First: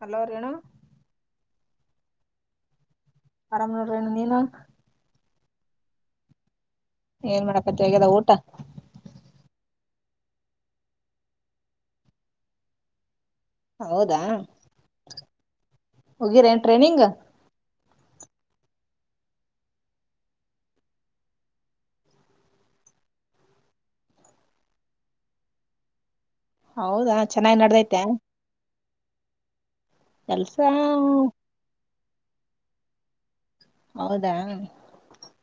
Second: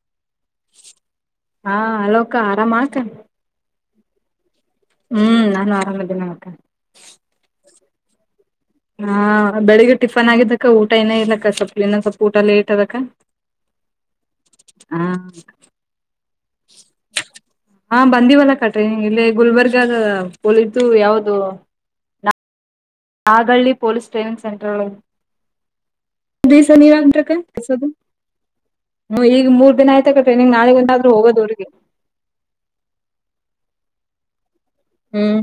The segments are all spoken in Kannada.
ಹಲೋ ರೇಣು ಹಾ ಅಲೋಕ ಆರಾಮ್ ಆತ ಆರಾಮನೂರೇನು ನೀನು ಹ್ಮ್ ನಾನು ಆರಾಮ್ದೇನಿ ಮತ್ತ ಏನ್ ಮಾಡಪ್ಪತ್ತ ಹಗ್ಯದ ಊಟ ಹಾ ಬೆಳಿಗ್ಗೆ ಟಿಫನ್ ಆಗಿದ್ದಕ್ಕ ಊಟ ಏನ ಇದಕ್ಕ ಸ್ವಲ್ಪ ಇನ್ನ ಸ್ವಲ್ಪ ಊಟ ಲೇಟ್ ಅದಕ ಹೌದಾ ಹಗಿರ ನ್ ಟ್ರೈನಿಂಗ್ ಹಾ ಬಂದೀಿವಲ್ಲ ಕಟ್ರಿ ಇಲ್ಲಿ ಗುಲ್ಬರ್ಗದ ಹಲಿದ್ದು ಯಾವ್ದ ಆಾಗಳ್ಳಿ ಪೊಲೀಸ್ ಟ್ರೈನಿಂಗ್ ಸೆಂಟರ್ ದಸ ಹೌದಾ ಚೆನ್ನಾಗಿ ನೀರಂಗ್ರಕ್ಕಸದು ನಡ್ದೈತಾ ಈಗ ಮೂರ್ ದಿನ ಆಯ್ತ ಕಟ್ರೆ ನಿಿಂಗ್ ಕೆಲ್ಸಾ ನಾಳಗ್ಂದಾದ್ರೂ ಹೋಗೋದು ಅವ್ರಿಗೆ ಹೌದಾ ಹ್ಮ್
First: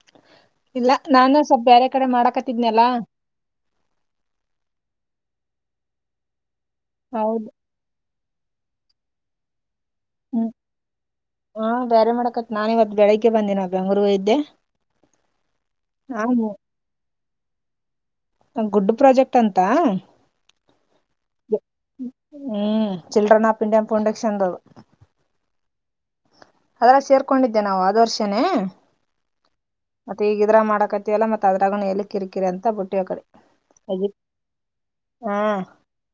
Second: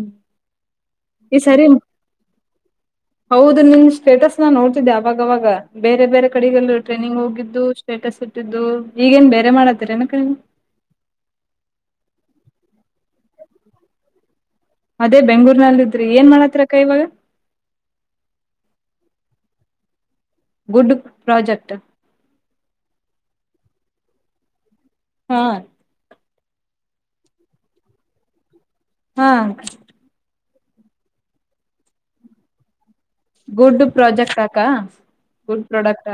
ಇಲ್ಲ ನಾನು ಈ ಸರಿ ಸ್ವಲ್ ಬೇರೆ ಕಡೆ ಮಾಡಕ ಹೌದು ನಿನ್ ಸ್ಟೇಟಸ್ ನ ನೋಡ್ತಿದ್ದೆ ಆಾವಾಗವಾಗ ಬೇರೆ ಬೇರೆ ಕಡೆಗಲ್ಲ ಟ್ರೈನಿಂಗ್ ಹೌದ್ ಹೋಗಿದ್ದು ಸ್ಟೇಟಸ್ ಇಟ್ಟಿದ್ದು ಈಗೇನ್ ಬೇರೆ ಮಾಡತ್ತೀರನ ಕ ಬೇರೆ ಮಾಡಕತ್ ನಾ ಇವತ್ ಬೆಳಗ್ಗೆ ಬಂದಿನ ಬ್ಯಾಂಗಲೋರ್ ಇದ್ದೆ ಅದೇ ಬೆಂಗ್ಳೂರ್ನಲ್ಲ ಇದ್ರಿ ಏನ್ ಮಾಡತ್ರಕ್ಕ ಇವಾಗ ಗುಡ್ಡು ಪ್ರಾಜೆಕ್ಟ್ ಅಂತ ಗುಡ್ ಪ್ರಾಜೆಕ್ಟ್ ಹ್ಮ್ ಚಿಡ್ರನ್ ಹಾಪಿ ಅ ಪೌಂಡೆಕ್ಷ ಎಂತಾವ ಹಾ ಅದಲ್ಲ ಸೇರ್ಕೊಂಡಿದ್ದೆ ನಾವು ಆದ ವರ್ಷನೇ ಹಾ ದ ಮಾಡಕವಲ್ಲ ಮತ್ತ ಅದ್ರು ಎಲ್ಲಿ ಕಿರಿಕಿ ಅಂತ ಬಿಟ್ಟ ಗಡ್ ಪ್ರೊಾಜೆಕ್ಾಕ್ಕಾ ಗಡ್ ಪೊಡಕ್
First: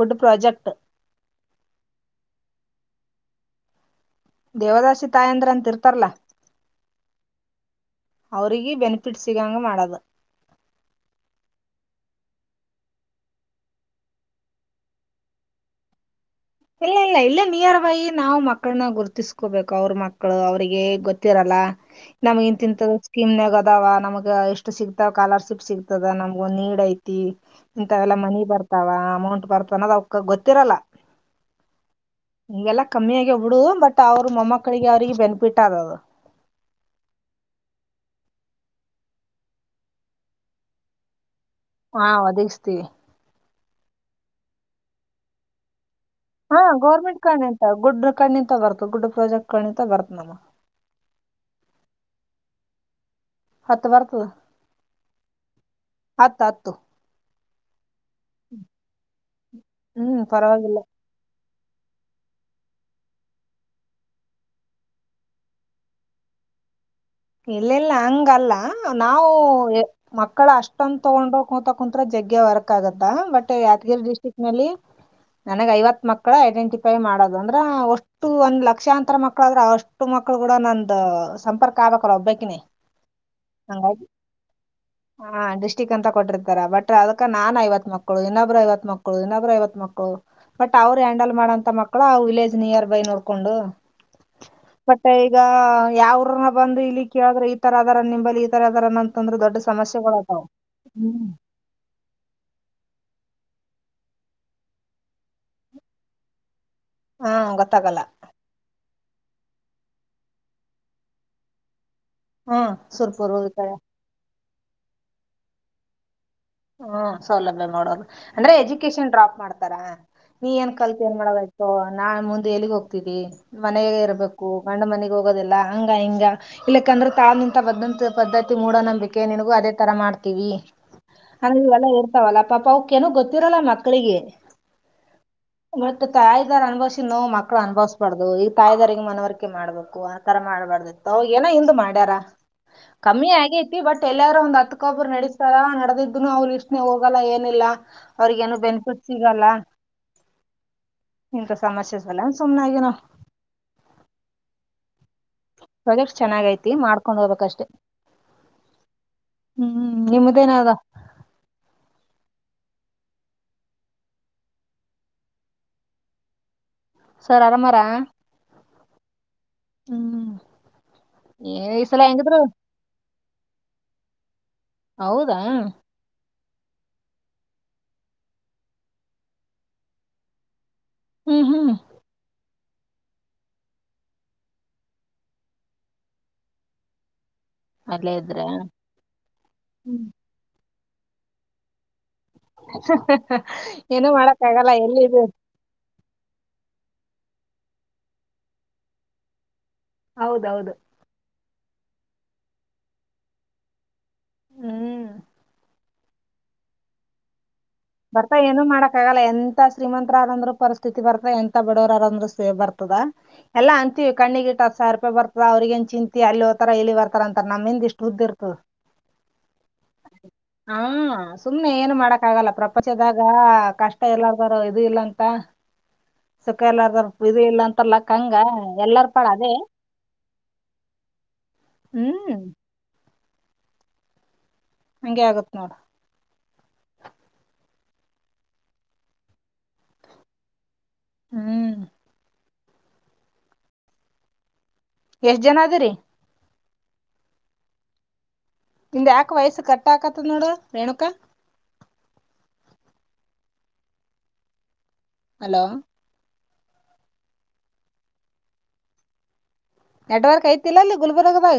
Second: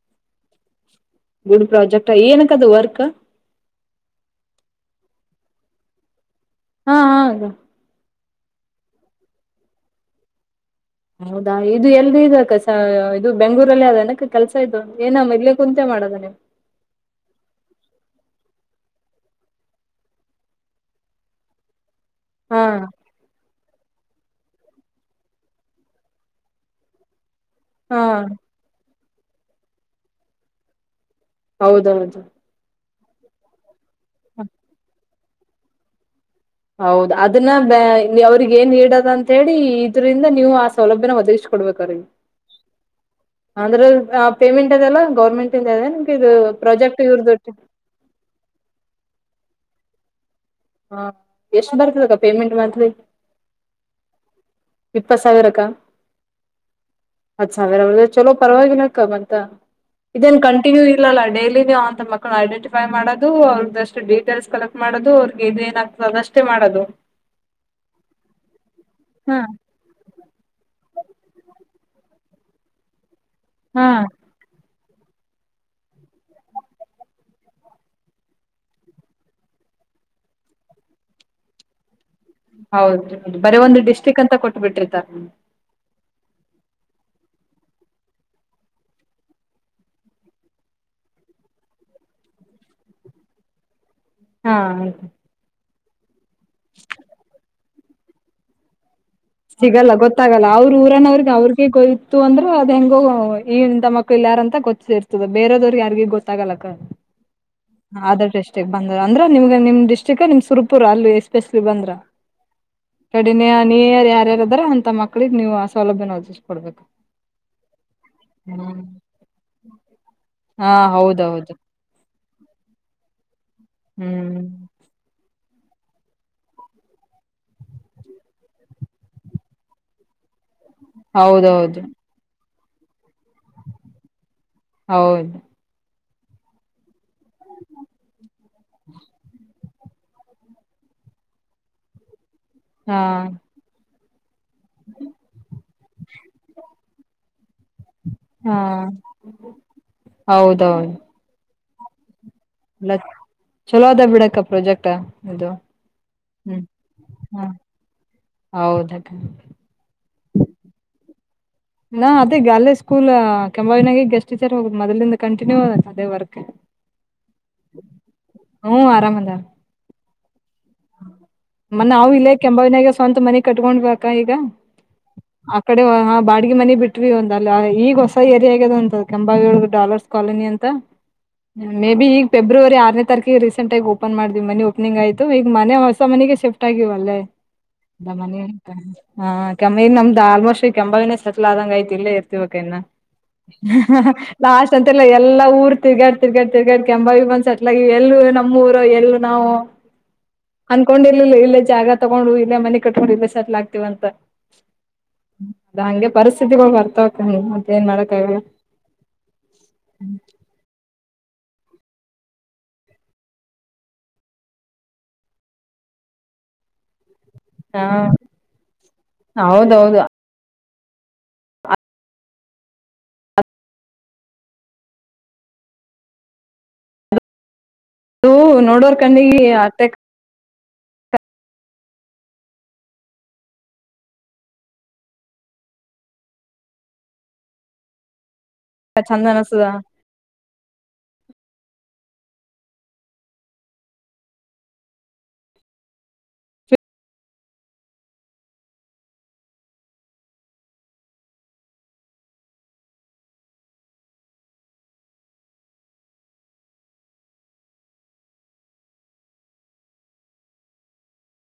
ಒುಡ್ ಪ್ರೊಾಜೆಕ್ಟ್ ಗುಡ್ ಪ್ರಾಜೆಕ್ಟ್ ಏನಕ್ಕದು ವರ್ಕ್ ದೇವದಾಸಿ ತಾಯಿ ಅಂದ್ರ ಅಂತ ಇರ್ತಾರಲ್ಲಾ ಹಾ ಹಾದು ಅವ್ರಗ ಬೆನಿಫಿಟ್ ಸಿಗಂಗ ಮಾಡದು ಹೌದಾ ಇದು ಎಲ್ರೂ ಇದ ಅಕ್ಕಸ ಇದು ಬೆಂಗ್ೂರಲ್ಲಿ ಅದ ಅನಕ ಕೆಲ್ಸ ಇದು ಏನ ಇಲ್ಲೇ ಕುಂತ ಮಾಡದನೆ ಇಲ್ಲ ಇಲ್ಲ ಇಲ್ಲೇ ನಿಯರ್ ಬೈ ನಾವು ಮಕ್ಕಳನ್ನ ಗುರ್ತಿಸಕೋಬೇಕು ಅವ್ರ ಮಕ್ಳು ಅವ್ರಿಗೆ ಗೊತ್ತಿರಲ್ಲ ನಮಗ ಹಾ ಇಂತಂತ ಸ್ಕೀಮ್ ನಗದಾವ ನಮಗ್ ಎಷ್ಟು ಸಿಗ್ತಾವ ಕಾಲರ್ಶಿಪ್ ಸಿಗ್ತದ ನಮ್ಗೊ ನೀಡ್ ಐತಿ ಹಾ ಇಂಥವೆಲ್ಲ ಮನಿ ಬರ್ತಾವ ಅಮೌಂಟ್ ಬರ್ತ ಅನ್ನೋದು ಅವ್ಕ ಗೊತ್ತಿರಲ್ಲ ಹೌದೌದು ಕಮ್ಮಿಿಯಾಗಿಬಿಡುದು ಬಟ್ ಅವ್ರ ಮೊಮ್ಮಕ್ಕಳಿಗೆ ಅವ್ರಿಗೆ ಬೆನಿಫಿಟ್ ಆಗದು ಹೌದ ಅದನ್ನ ಬ ಅವ್ರಗ ಏನ್ ಇದ ಅಂತ ಹೇಳಿ ಇದರಿಂದ ನೀವು ಆ ಸೌಲಭ್ಯನ ಒದಗ್ ಹಾ ಒದಗಿಸ್ತೀವಿ ಅಂದ್ರ ಪೇಮೆಂಟ್ ಅದೆಲ್ಲ ಗೌರ್ಮೆಂಟ್ ಇಂದ ಅದೆೇ ಹಾ ಗೌರ್ಮೆಂಟ್ ಕಣಿತ ಗುಡ್ಡ್ರ ಣ್ಣಿತ ಬರ್ತತ್ ಗುಡ್ಡ ಪ್ರಾಜೆಕ್ಟ್ ಕಣಿತ ಬರ್ತ ನಮ್ಮ ಹಾ ಎಷ್ಟು ಬರ್ತದಕ್ಕ ಪೇಮೆಂಟ್ ಮಾತ್ರಿ ಹತ್ತು ಬರ್ತದ ಸಾವಿರಕ್ಕ ಹತ್ತು ಹತ್ತು ಹತ್ ಸಾವಿರ ಅವ ಚಲೋ ಪರವಾಗಿಲ್ಲಕ್ಕ ಮಂತ ಹ್ಮ್ ಇದೇನ್ ಪರವಾಗಿಲ್ಲ. ಕಂಟಿನ್ಯೂ ಇಲ್ಲಲ್ಲ ಡೇಲಿ ನೀವು ಅಂತ ಮಕ್ಳ ಐಡೆಂಟಿಫೈ ಮಾಡೋದು ಅವ್ರದಷ್ಟ ಡಿಟೇಲ್ಸ್ ಕಲೆಕ್ಟ್ ಮಾಡೋದು ಅವ್ರಿಗೆ ಇದು ಏನಾಗ್ತದೆ ಅದಷ್ಟೇ ಮಾಡದು ಇಲ್ಲ ಇಲ್ಲ ಹಂಗಲ್ಲ ನಾವು ಹಾ ಮಕ್ಕಳ ಅಷ್ಟಂದು ತಗೊಂಡತ ಕುಂತ್ತ್ರ ಜಗ್ಗೆ ವರ್ಕ್ ಆಗತ್ತ ಬಟ್ ಹಾ ಯಾದಗಿರಿ ಡಿಸ್ಟ್ರಿಕ್ ನಲ್ಲಿ [unintelligible] ನನಗ್ ಐವತ್ ಮಕ್ಕಳು ಐಡೆಂಟಿಫೈ ಮಾಡೋದು ಅಂದ್ರ ಒಷ್ಟು ಒಂದ್ ಲಕ್ಷಾಂತರ ಮಕ್ಕಳ ಆದ್ರ ಅಷ್ಟು ಮಕ್ಕಳು ಕೂಡ ನಂದು ಸಂಪರ್ಕ ಆಗ್ಕ್ಲ್ಲ ಒಬ್ಬ ಹೌದ ಹೌದು ಬರೇ ಒಂದು್ ಡಿಸ್ಟ್ರಿಕ್ ಅಂತ ಕೊಟ್ಟಬಿಟ್ರಿ ತರ್ ಹಾ ಅಂತ ಕೊಟ್ಟಿರ್ತಾರ ಬಟ್ ಅದಕ ನಾನ್ ಐವತ್ ಮಕ್ಕಳು ಇನ್ನೊಬ್್ರರು ಐವತ್ ಮಕ್ಕಳು ಇನ್ನೊಬ್್ರರು ಐವತ್ ಮಕ್ಕಳು ಬಟ್ ಅವ್ರು ಹ್ಯಾಂಡಲ್ ಮಾಡೋಂತ ಮಕ್ಕಳು ವಿಲೇಜ್ ನಿಯರ್ ಬೈ ನೋಡ್ಕೊಂಡು ಹಾ ಬತ್ತೆ ಈಗ ಯಾವ್ರ ಬಂದು ಇಲ್ಲಿ ಕೇಳಿದ್ರೆ ಈ ತರದರ ನಿಂಬಲಿ ಈ ತರದರ ಸಿಗಲ್ಲ ಗೊತ್ತಾಗಲ್ಲ ಅವ್ರ ಊರನವ್ರಿಗೆ ಅವ್ರಿಗೆ ಗೊಯ್ತತ್ತು ಅಂದ್ರ ಅದ್ ಹೆಂಗ ಮಕ್ಕಳು ಯಾರಂತ ಗೊತ್ತಿರ್ತದೆ ಬೇರದ್ರಿಗೆ ಯಾರಿಗ ಗೊತ್ತಾಗಲ್ಲಕ್ಕ ಹಾ ಗೊತ್ತಾಗಲ್ಲ ಅ್ರಟ ಬ ಅಂದ್ರಮಗೆ ನಿಮ್ ಡಿಸ್ಟ್ರಿಕ್ ನಿಮ್ ಸುರ್ಪುರ ಅಲ್ಲಿ ಎಸ್ಪೆಷಲಿ ಬಂದ್ರ ಹಾ ಸುರ್ಪುರ್ ಹೋಗತಾಳ ದ್ರ ಅಂತ ಮಕ್ಕಳಿಗೆ ನೀವು ಅ ಸೌಲಭ್ಯ ನೋಷ್ಟು ಹ್ಮ ಸೌಲಭ್ಯ ಮಾಡೋದು ಅಂದ್ರೆ ಎಜುಕೇಶನ್ ಡ್ರಾಪ್ ಮಾಡ್ತಾರಾ ನೀ ಹಾ ಏನ್ ಕಲ್ತ ಏನ್ ಹೌದೌದು ಮಾಡಬೇಕೋ ನಾ ಮುಂದೆ ಎಲ್ಲಿಗ್ ಹೋಗ್ತಿದ್ದಿ ಮನೆ ಹ್ಮ್ ಇರಬೇಕು ಗಂಡ ಮನೆಗೆ ಹೋಗೋದಲ್ಲ ಹಂಗ ಹಿಂಗ ಇಲ್ಲಕ್ಕಂದ್ರೆ ತಾಳಂತ ಬದ್ದಂತ ಪದ್ಧತಿ ಮೂಡ ನಂಬಿಕೆ ನಿನಗೂ ಅದೇ ತರ ಮಾಡ್ತೀವಿ ಅಂದ ಹೌದೌದು ಇವೆಲ್ಲ ಇರ್ತಾವಲ್ಲ ಪಾಪ ಅವಕ್ಕ ನ ಗೊತ್ತಿರಲ್ಲ ಮಕ್ಳಿಗೆ ಹೌದು ತಾಯಿದರ್ ಅನುಭವ್ ನೋ ಮಕ್ಳು ಅನುಭವ್ಬಾರ್ದ ಈಗ ತಾಯಿಾರಿಗೆ ಮನವರಿಕೆ ಮಾಡ್ಬೇಕು ಆ ತರ ಮಾಡಬಾರ್ದು ಅವ ಏನೋ ಹಿಂದ ಮಾಡ್ಯಾರ ಹಾ ಕಮ್ಮಿ ಆಗೇತಿ ಬಟ್ ಎಲ್ಲಾರು ಒಂದ್ ಹತ್ಕ್ಕೊಬ್ಬರು ನಡಸ್ತಾರ ನಡದಿದ್ದನು ಅವ್ರು ಇಷ್ಟನೆೇ ಹೋಗ ಹೋಗಲ್ಲ ಏನಿಲ್ಲ ಅವ್ರಗ ಹಾ ಏನು ಬೆನಿಫಿಟ್ ಸಿಗಲ್ಲ ಸಮಸ್ಯೆಸ್ ಅಲ್ಲ ಇಲ್ಲ ಚಲೋ ಅದ ಬಿಡಕ್ಕ ಪ್ರೊಜೆಕ್ಟ್ ಪ್ರಾಜೆಕ್ಟ್ ಚೆನ್ನಾಗೈತಿ ಮಾಡ್ಕೊಂಡು ಹ ಹೋಗ್ಬೇಕಷ್ಟೆ ಹೌದಕ್ಕ ಹ್ಮ್ ನಿಮ್ದೇನದ ನಾ ಅದೇಗ ಅಲ್ಲೇ ಸ್ಕೂಲ್ ಕೆಗಸ್ಟ್ ಟೀಚರ್ ಹೋಗ್ ಮೊದಲಿಂದ ಕಂಟಿನ್ಯೂ ಅದೇ ವರ್ಕ್ ಸರ್ ಆರಾಮಾರಾ ಹ್ಮ್ ಆರಾಮದರ ಏ ಈ ಮನ್ನೆ ಸಲಾ ನಾವು ಇಲ್ಲೇ ಹೆಂಗಿದ್ರು ಕೆಂಬವಿನಾಗ ಸ್ವಂತ ಮನೆ ಕಟ್ಕೊಂಡಬೇಕ ಈಗ ಹೌದಾ ಆ ಕಡೆ ಈಗೆ ಮನೆ ಬಿಟ್ವಿ ಒಂದ ಅ ಈಗ ಹೊಸ ಏರಿಾ ಆಗ್ಯದ ಅಂತದ ಕಂಬಾವೋಳ ಡಾಲರ್ಸ್ ಕಾಲೋನಿ ಅಂತ ಹ್ಮ್ ಹ್ಮ್ ಮೇ ಬಿ ಈ ಫೆಬ್ರವರಿ ಆನೇ ತಾರೀಕಿಗೆ ರೀಸೆಂಟ್ ಆಗ ಓಪನ್ ಮಾಡಿದ್ವಿ ಮನಿ ಓಪಿ್ ಆಯ್ತು ಈಗ ಮನೆ ಹೊಸ ಮನೆಗೆ ಶಿಫ್ಟ್ ಆಗಿವಲ್ಲೇ ಅಲ್ಲೇ ಮ ಇದ್ರ ಕೆಮ್ಮ ಹ್ಮ್ ನಮ್ದ್ ಆಲ್ಮೋಸ್ಟ್ ಕೆನ ಸೆಟ್ಲ್ ಆದಂಗ ಐತಿ ಇಲ್ಲೇ ಇರ್ತ ಏನೂ ಮಾಡಕ್ ಆಗಲ್ಲ ಲಾಸ್ಟ್ ಅಂತಲ್ಲ ಎಲ್ಲಿದು ಎಲ್ಲಾ ಊರ್ ತಿರ್ಗಾಡ್ ತಿರ್ಗಾಡ್ ತಿರ್ಗಾಡ್ ಕೆಂಬ ಬಂದಸಟ್ಲ ಎಲ್ಲ ನಮ್ಮೂರು ಎಲ್ಲ ನಾವು ಹೌದೌದು ಅನ್ಕೊಂಡಿರ್ಲಿಲ್ಲ ಇಲ್ಲ ಜಾಗ ತಗೊಂಡು ಇಲ್ಲೇ ಮನೆ ಕಟ್ಕೊಂಡು ಇಲ್ಲ ಸತ್ಲ ಆಗ್ತವಂತ ಹ್ಮ್. ಅದ ಹಂಗೆ ಪರಿಸ್ಥಿತಿಗಳು ಬರ್ತಾವತ ಬರ್ತಾ ಏನು ಮಾಡಕ್ ಆಗಲ್ಲ ಎಂತ ಶ್ರೀಮಂತ ಅಂದ್ರರು ಪರಿಸ್ಥಿತಿ ಬರ್ತ ಎಂತ ಬಿಡವರ ಅಂದ್ರೆ ಬರ್ತದ ಎಲ್ಲಾ ಅಂತೀವಿ ಕಣ್ಣಿಟ್ಟ ಸಾವಿ ರೂಪಾಯಿ ಬರ್ತದ ಅವ್ರಿ ಏನ್ ಚಿಂತ ಅಲ್ಲಿ ಹೋತಾರ ಎಲ್ಲಿ ಬರ್ತಾರ ಅಂತಾರ ಹಾ ನಮ್ಮಿಂದಿ ಇಷ್ಟು ಉುದ್ದಿ ಇರ್ತ ಹೌದೌದು ಹಾ ಸುಮ್ನೆ ಏನು ಮಾಡಕ್ ಆಗಲ್ಲ ಪ್ರ ಪಚದಾಗ ಕಷ್ಟ ಎಲ್ಲಾರ್ದಾರ ಇದು ಇಲ್ಲ ಅಂತ ಸುಖ ಎಲ್ಲಾರ ಇದು ಇಲ್ಲ ಅಂತಲ್ಲ ಅದು ಕಂಗ ನೋಡೋರ್ ಎಲ್ಲಾರ ಪಳ ಕಣ್ಣಿಗೆ ಅದೇ ಅಟ್ಟೆ ಹ್ಮ್ ಹಂಗೆ ಆಗತ್ ನೋಡ ಕ ಛಂದ ನಸದ ಹ್ಮ್ ಎಷ್ಟ ಜನ ಅದರಿ ನಿಮ ಯಾಕ ವಯಸ್ಸು ಕಟ್ಟಾಕತದ ನೋಡು ರೇಣುಕಾ ಹಲೋ ನೆಟ್ವರ್ಕ್ ಐತಿಲ್ಲ ಅಲ್ಲಿ ಗುಲ್ಬುರ್ಗ ದಗ